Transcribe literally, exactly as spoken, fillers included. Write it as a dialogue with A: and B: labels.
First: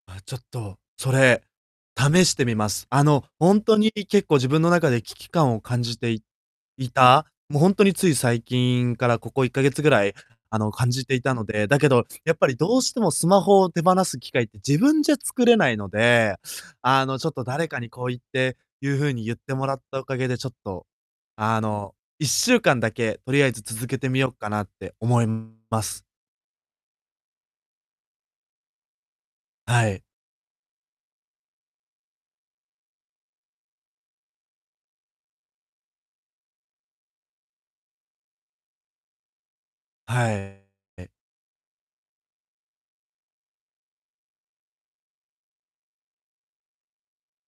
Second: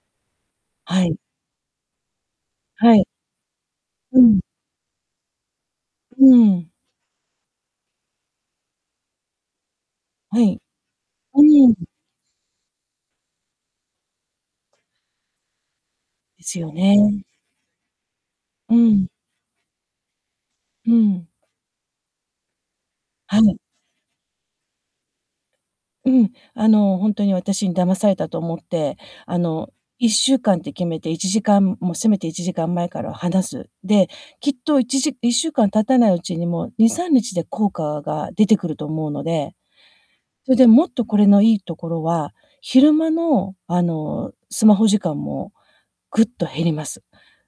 A: あ、ちょっと、
B: は
A: そ
B: い。
A: れ、試してみます。
B: は
A: あ
B: い。
A: の、ほんとに
B: う
A: 結構
B: ん。
A: 自分の中で、危機感を感じてい
B: うううん。
A: いた、も、ほんとについ最近からここいっかげつぐらい、
B: は
A: あ
B: い。
A: の、感じていた
B: う
A: ので、
B: ー
A: だ
B: ん。
A: けど、やっぱりどうしてもスマホを手放す機会って、自分じゃ作れないので、
B: ですよ
A: あの、
B: ね。
A: ちょっと誰かにこう言って
B: う
A: い
B: ー
A: う
B: ん。
A: 風に言ってもらったおかげでちょっと、
B: うーん。
A: あの、いっしゅうかんだけ、と
B: は
A: りあえ
B: い。
A: ず続けてみようかなって思います。
B: うん、あの、ほんとに私に騙されたと思って、あの、
A: はい。
B: いっしゅうかんって決めて、いちじかんもうせめていちじかん前からは離す。で、きっといちじいっしゅうかん経たないうちにもう、にさんにちで効果が出てくると思うので。
A: はい。
B: それで、
A: え
B: もっと
A: え。
B: これのいいところは、昼間の、あの、スマホ時間もぐっと減ります。